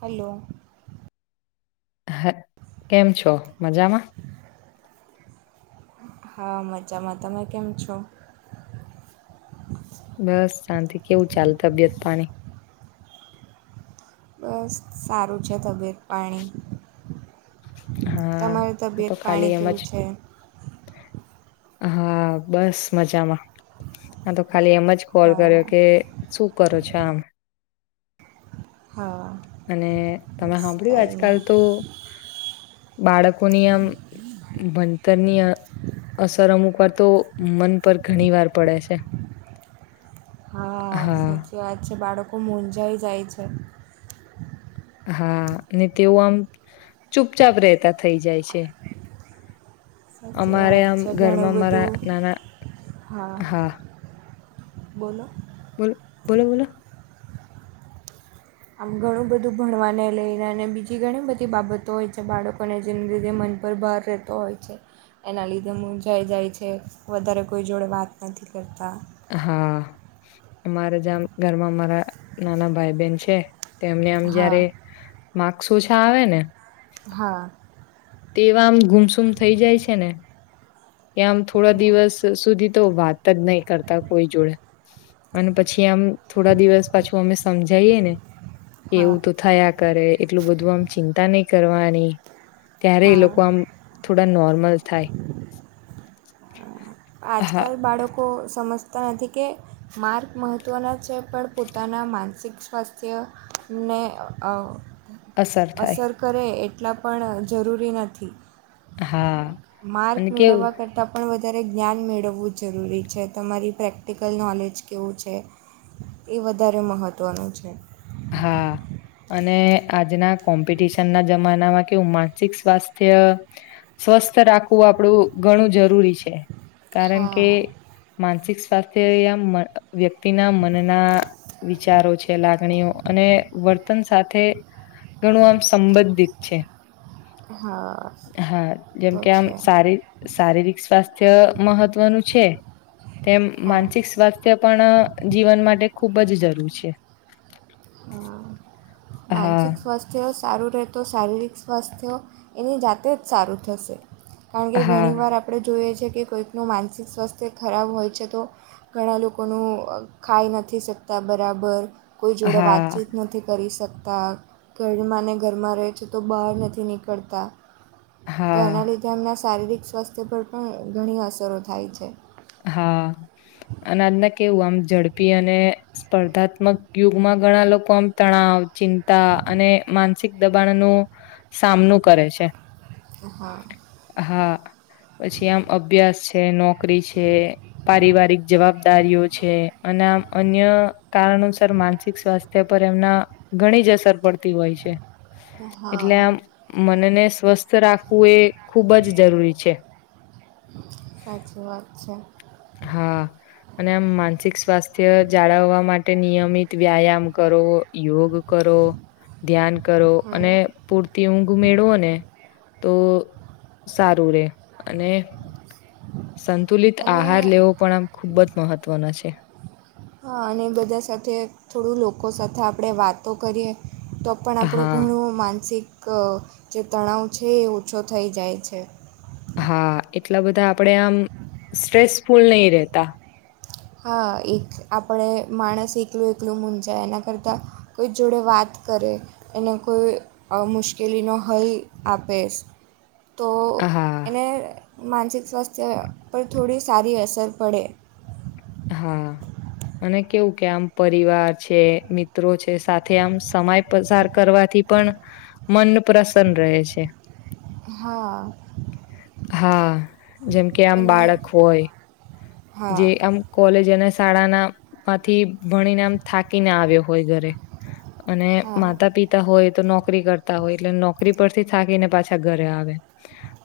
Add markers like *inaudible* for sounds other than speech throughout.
Hello. હા, કેમ છો મજામાં હા, મજામાં તમે કેમ છો? બસ શાંતિ, કેવું ચાલ તબિયત પાણી? બસ સારું છે, તબિયત પાણી. હા, તમારું હા તો તબિયત ખાલી પાણી એમ જ કેવું છે હા, બસ મજામાં આ તો ખાલી એમ જ, કોલ કર્યો હા કે શું કરો છો, આમ. હા. અને તમે બસ સાંભળ્યું કંઈ આજકાલ, નહીં તો. બાળકોની, આમ ભણતરની. અસર અમુક વાર, તો મન પર ઘણી વાર પડે છે. હા. નથી વાત છે, બાળકો મૂજાઈ જાય છે. હા, અને તેઓ આમ ચુપચાપ રહેતા થઈ, જાય છે. *inaudible* સાચી અમારે વાત આમ છે ઘણું ઘરમા, મારા બધું નાના, હા. બોલો. બોલો, બોલો બોલો. આમ ઘણું, બધું ભણવાને લઈને, અને બીજી ઘણી બધી બાબતો હોય છે, બાળકોને જેને લીધે મન. પર ભાર રહેતો હોય છે. એના લીધે હું, જઈ જાય છે, વધારે કોઈ જોડે વાત નથી, કરતા. હા, અમારે જેમ ઘરમાં મારા નાના ભાઈ, બેન છે. તોમને આમ હા જયારે માર્કસ ઓછા, આવે ને. હા. તેવા આમ ગુમસુમ થઈ જાય, છેને. કે આમ થોડા દિવસ સુધી, તો વાત જ નહી. કરતા કોઈ જોડે, અને પછી આમ થોડા દિવસ પાછું, અમે સમજાયએ ને. હા એવું, તો થયા કરે એટલું બધું આમ ચિંતા, નહી કરવાની. ત્યારે, એ લોકો આમ હા થોડા, નોર્મલ થાય. આજ, હા કલ બાળકો સમજ નથી, કે માર્ગ મહત્ત્વના છે, પણ પોતાના માનસિક સ્વાસ્થ્ય. ને અસર કરે, એટલા પણ જરૂરી, નથી. હા માર્ક અને કેવું મેળવવા કરતાં, પણ વધારે. જ્ઞાન મેળવવું જરૂરી છે, તમારી પ્રેક્ટિકલ નોલેજ કેવું છે. એ વધારે મહત્વનું છે. હા. અને આજના કોમ્પિટિશન ના જમાનામાં કેવું માનસિક સ્વાસ્થ્ય સ્વસ્થ રાખવું આપડું ઘણું જરૂરી છે, કારણ કે હા માનસિક સાથે વ્યક્તિના મનના વિચારો છે લાગણીઓ અને વર્તન સાથે, ગણું આમ સંબંધિત છે. હા. હા જેમ તો કે છે આમારી શારીરિક સ્વાસ્થ્ય મહત્વનું છે. તેમ હા માનસિક સ્વાસ્થ્ય પણ જીવન માટે ખૂબ જ જરૂર છે. હ, હા માનસિક સ્વાસ્થ્ય સારું રહેતો શારીરિક સ્વાસ્થ્ય, એની જાતે જ સારું થશે કારણ કે હા ઘણી વાર આપણે જોઈએ કે કોઈકનું માનસિક સ્વાસ્થ્ય ખરાબ હોય છે તો, ઘણા લોકોનું ખાઈ નથી શકતા ના બરાબર. કોઈ જોડે હા. વાતચીત નથી કરી શકતા ઘર માને ઘરમાં રહે છે તો બહાર નથી નીકળતા. તો હા એના લીધે એમના શારીરિક સ્વાસ્થ્ય પર પણ ઘણી અસરો થાય છે. હા, અને આજના કેવું આમ ઝડપી અને સ્પર્ધાત્મક યુગમાં ઘણા લોકો આમ તણાવ, ચિંતા અને માનસિક દબાણનુ, સામનો કરે છે. હ હા. હા, પછી આમ અભ્યાસ છે નોકરી છે પારિવારિક જવાબદારીઓ છે અને આમ અન્ય કારણોસર માનસિક સ્વાસ્થ્ય પર એમના ઘણી જ અસર પડતી હોય છે. એટલે હા આમ મનને સ્વસ્થ રાખવું એ ખૂબ જ જરૂરી છે. સાચી વાત છે. હા. અને આમ માનસિક સ્વાસ્થ્ય જાળવવા માટે નિયમિત વ્યાયામ કરો યોગ કરો ધ્યાન કરો અને હા પ તે ઘુમેડવો ને, તો સારું રે અને સંતુલિત અને આહાર લેવો પણ આમ ખૂબ જ મહત્વનો છે. હ અને બધા સાથે થોડું લોકો સાથે આપણે વાતો કરીએ તો પણ આપણું હા ઘણું માનસિક ક, જે તણાવ છે એ ઓછો થઈ જાય છે. હા એટલા બધા આપણેે આમ સ્ટ્રેસફુલ નહી રેતા. હા એક આપણે માણસ એકલું એકલું મૂજાય એના કરતાં, કોઈ જોડે વાત કરે, એને કોઈ મુશ્કેલીનો હલ આપે. તો હા એને માનસિક સ્વાસ્થ્ય પર થોડી સારી અસર પડે. હા. મ કેવું કે આમ પરિવાર છે મિત્રો છે સાથે આમ સમય પસાર કરવાથી થી પણ, મન પ્રસન્ન રહે છે. હા. હા જેમ કે આમ અને બાળક હોય હા જે એમ કોલેજ તેને શાળાના માંથી વણી નામ થાકીને આવ્યો હોય ઘરે. અને હા માતા પિતા હોય તો નોકરી કરતા હોય એટલે નોકરી પરથી થાકીને પાછા ઘરે આવે.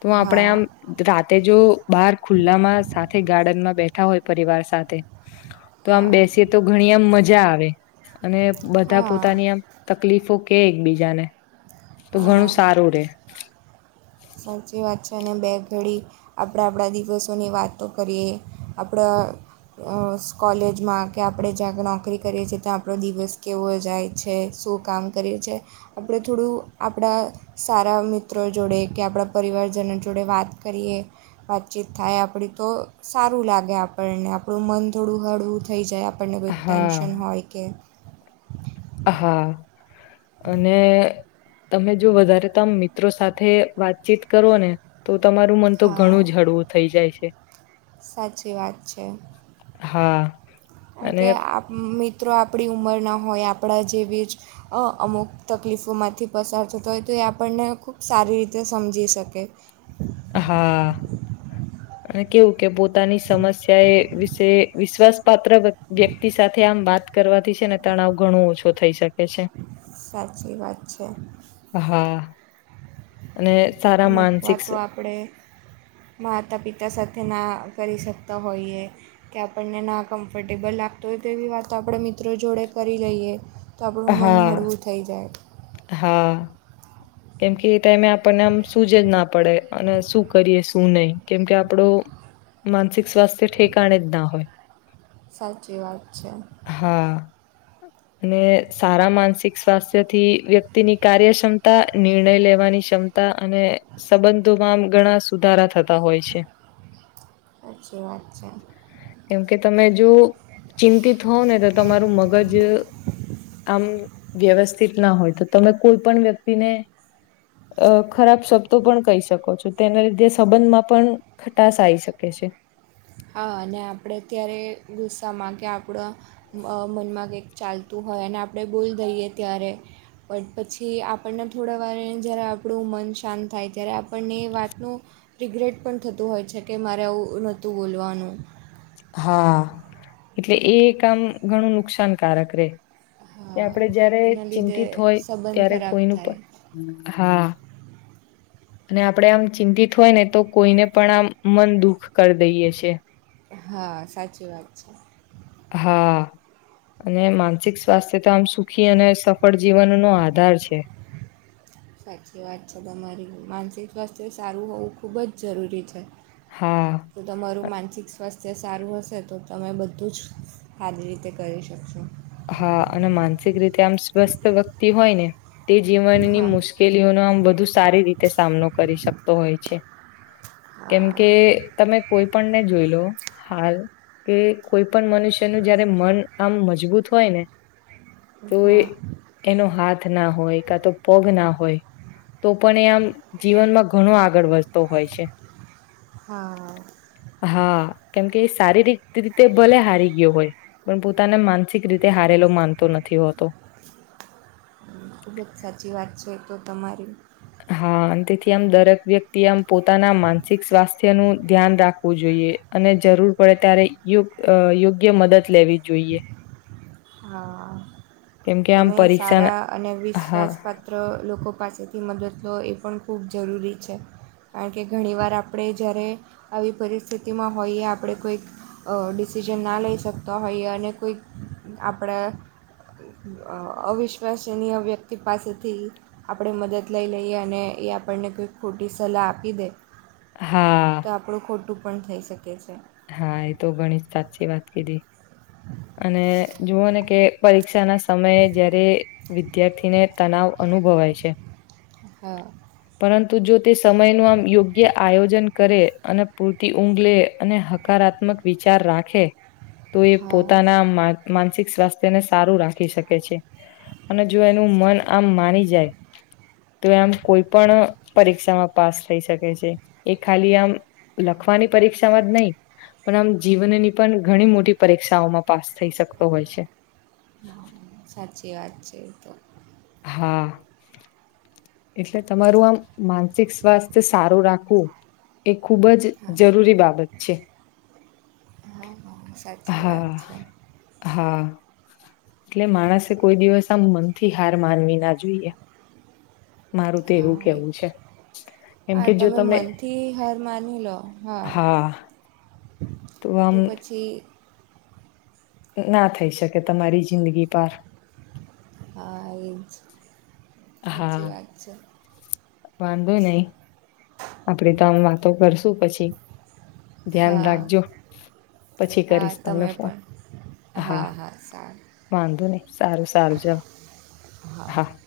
તો હા આપણેે આમ રાતે જો બાર ખુલ્લામાં સાથે ગાર્ડનમાં બેઠ ઠા હોય પરિવાર સાથે, તો આમ હા બેસી તો ઘણી આમ મજા આવે. અને બધા હા પોતાની આમ તકલીફો કે એકબીજાને. તો હા ઘણું સારું રે. સાચી વાત છે અને બે ઘડી, આપણે આપણા દિવસોની વાતો કરીએ, આપણા હા. અસ કોલેજમાં કે આપણે જ્યાંળ નોકરી કરીએ છીએ, ત્યાં આપણો દિવસ કેવો જાય છે. શું કામ કરીએ છીએ, આપણે થોડું આપણા સારા મિત્રો, જોડે. કે આપણા પરિવારજનો જોડે, વાત કરીએ વાતચીત થાય, આપણી તો સારું લાગે આપણે. આપણને આપણું મન થોડું હળવું થઈ, જાય આપણને કોઈક હા ટેન્શન હોય, કે હા, અને. તમે જો વધારે, તમે મિત્રો સાથે વાતચીત કરો ને, તો તમારું મન, તો ઘણું હા જ હળવું થઈ, જાય છે. ક છેે. હા કારણ અને કે, મિત્રો આપણી ઉમર ના હોય, આપણા જે વેજ અમુક તકલીફોમાંથી પસાર થતો હોય, તો એ આપણને ખૂબ સારી રીતે સમજી. શકે. હા. અને કેવું કે, પોતાની સમસ્યા એ વિશે વિશ્વાસ પાાત્ર વ્યક્તિ, સાથે આમ વાત ત કરવાથી છેને, તણાવ ઘણું ઓછો થઈ, શકે છે સાચી વાત છે હા અને સારા અમુક માનસિક વાતો, આપણે માતા, પિતા સાથેના કરી શકતા હોઈએ, કે આપણને ના કમ્ફર્ટેબલ લાગતો હોય, તેવી વાત આપણા મિત્રો જોડે કરી લઈએ, તો આપણું મન હા હળવું થઈ, જાય હા. કેમકે એ ટાઈમે આપણને આમ શુંજ જ, ના પડે અને શું કરીએ, શું નહીિ, કેમ કે આપણું માનસિક સ્વાસ્થ્ય ઠેકણે, જ ના હોય સાચી, વાત છે. હા અને સારા માનસિક સ્વાસ્થ્ય, થી વ્યક્તિની કાર્યક્ષમતા નિર્ણય લેવાની સમતા, અને સંબંધોમાંમ ઘણા સુધારા થતા. હોય છે, સાચી વાત છે કેમ કે તમે જો. ચિંતિત હોવ, ને તો તમારું મગજ. આમ વ્યવસ્થિતના હોય, તો તમે કોઈ પણ વ્યક્તિને અ ખરાબ શબ્દો પણ કહી શકો છો, તેના લીધે સંબંધમાં પણ ખટશ આવી શકે છે. છે. હા, અને આપણે અત્યારે ગુસ્સામાં કે આપણા મનમાં કંઈક ચાલતું હોય, અને આપણે બોલ દઈએ, ત્યારે બટ પછી, આપણને થોડા, વાર જ્યારે આપણું મન શાંત થાય, ત્યારે આપણને એ વાતનું રિગ્રેટ પણ થતું હોય છે, કે મારે આવું નહોતું બોલવાનું હા, એટલે એ કામ ઘણું, નુકસાનકારક રે કે હા આપડે જયારે એના લીધે ચિંતિત હોય, સંબંધ ત્યારે ખરાબ કોઈનું થાય પણ હા *unintelligible* અને આપણે આમ ચિંતિત હોય, ને તો કોઈને પણ આમ મન દુઃખ કરી દઈએ છે. હા, સાચી વાત છે. હા. અને માનસિક સ્વાસ્થ્ય, તો આમ સુખી અને સફળ જીવનનોો આધાર છે. *unintelligible* સાચી વાત છે, તમારી માનસિક સ્વાસ્થ્ય સારું હોવું, ખૂબજ જરૂરી છે. તો હા તમારું માનસિક સ્વાસ્થ્ય તે સારું હશે, તો તમે બધું જ સારી રીતે કરી શકશો હા, અને માનસિક રીતે આમ સ્વસ્થ વ્યક્તિ હોય, ને તે જીવનની હા મુશ્કેલીઓનો આમ વધુ સારી રીતે સામનો કરી શકતો હોય, છે. કેમ હા કે, તમે કોઈ ને જો લો હાલ, કે કોઈ પણ મનુષ્ય ન જયારે મન આમ મજબૂત. હોય, ને તો એ હા એનો હાથ. હાથ ના હોય કા તો પગ ના હોય તો પણ એ આમ જીવનમાં ઘણો આગળ વધતો હોય છે. હા. હા કેમકે શારીરિક રીતે ભલે હારી ગયો હોય, પણ પોતાના માન સીક રીતે હારેલો માનતો નથી હોતો. ખૂબ જ સાચી વાત છે તો તમારી હા અને તેથી આમ દરેક વ્યક્તિ આમ પોતાના માનસિક સ્વાસ્થ્ય નું ધ્યાન રાખવું જોઈએ. અને જરૂર પડે ત્યારે યો યોગ્ય મદદ લેવી જોઈએ. હા. કેમકે આમ તમે પરીક્ષા સારા અને હા વિશ્વાસપાત્ર લોકો પાસેથી મદદ તો એ પણ ખૂબ જરૂરી છે. કારણ કે ઘણી વાર આપણે જ્યારે આવી પરિસ્થિતિમાં હોઈએ આપણે કોઈક ડિ ડિસિઝન ના લઈ શકતા હોઈએ અને કોઈક આપણા અ એ એવીઇશ્ક યુવ્યક્તિ પાસેથી આપણે મદદ લઈ લઈએ અને એ આપણને કોંઈ ખોટી સલાહ આપી દે હા તો આપણું ખોટું પણ થઈ શકે છે હા, એ તો ઘણી સાચી વાત કીધી અને જુઓ ને કે પરીક્ષા ના સમયે જયારે વિદ્યાર્થીને તનાવ અનુભવાય છે હા. પરંતુ જો તે સમય નું આમ યોગ્ય આયોજન કરે અને પૂરતી ઊંઘ લે અને હકારાત્મક વિચાર રાખે, તો એ હા પોતાના હા માર્કમાં માનસિક સ્વાસ્થ્યને સારું રાખી શકે છે અને જો એનું મન આમ માની જાય તો આમ કોઈ પણ પરીક્ષામાં પાસ થઈ શકે છે, એ ખાલી આમ લખવાની પરીક્ષામાં જ નહી પણ આમ જીવનની પણ ઘણી મોટી પરીક્ષાઓમાં પાસ થઈ શકતો હોય છે. હા. સાચી વાત છે એ તો. હા. એટલે તમારું આમ માનસિક સ્વાસ્થ્ય સારું રાખવું એક ખૂબ જ હા જરૂરી બાબત છે. હા હા સાચી વાત હા. છે હા. એટલે માણસે કોઈ દિવસ આમ મનથી હાર માનવી ના જોઈએ મારું તો હા એવું એ કેવું છે. કેમ હા, કે જો તમે મનથી હાર માની લો હા તો પછી ના થઈ શકે તમારી જિંદગી પાર હા એજ હા સાચી વાત છે વાંધો નહી આપડે તો આમ વાતો કરશું પછી ધ્યાન હા રાખજો, પછી હા કરીશ તમને તમે ફોન પણ હા. હા. સારું. વાંધો નહી સારું સારું, જાવ હા.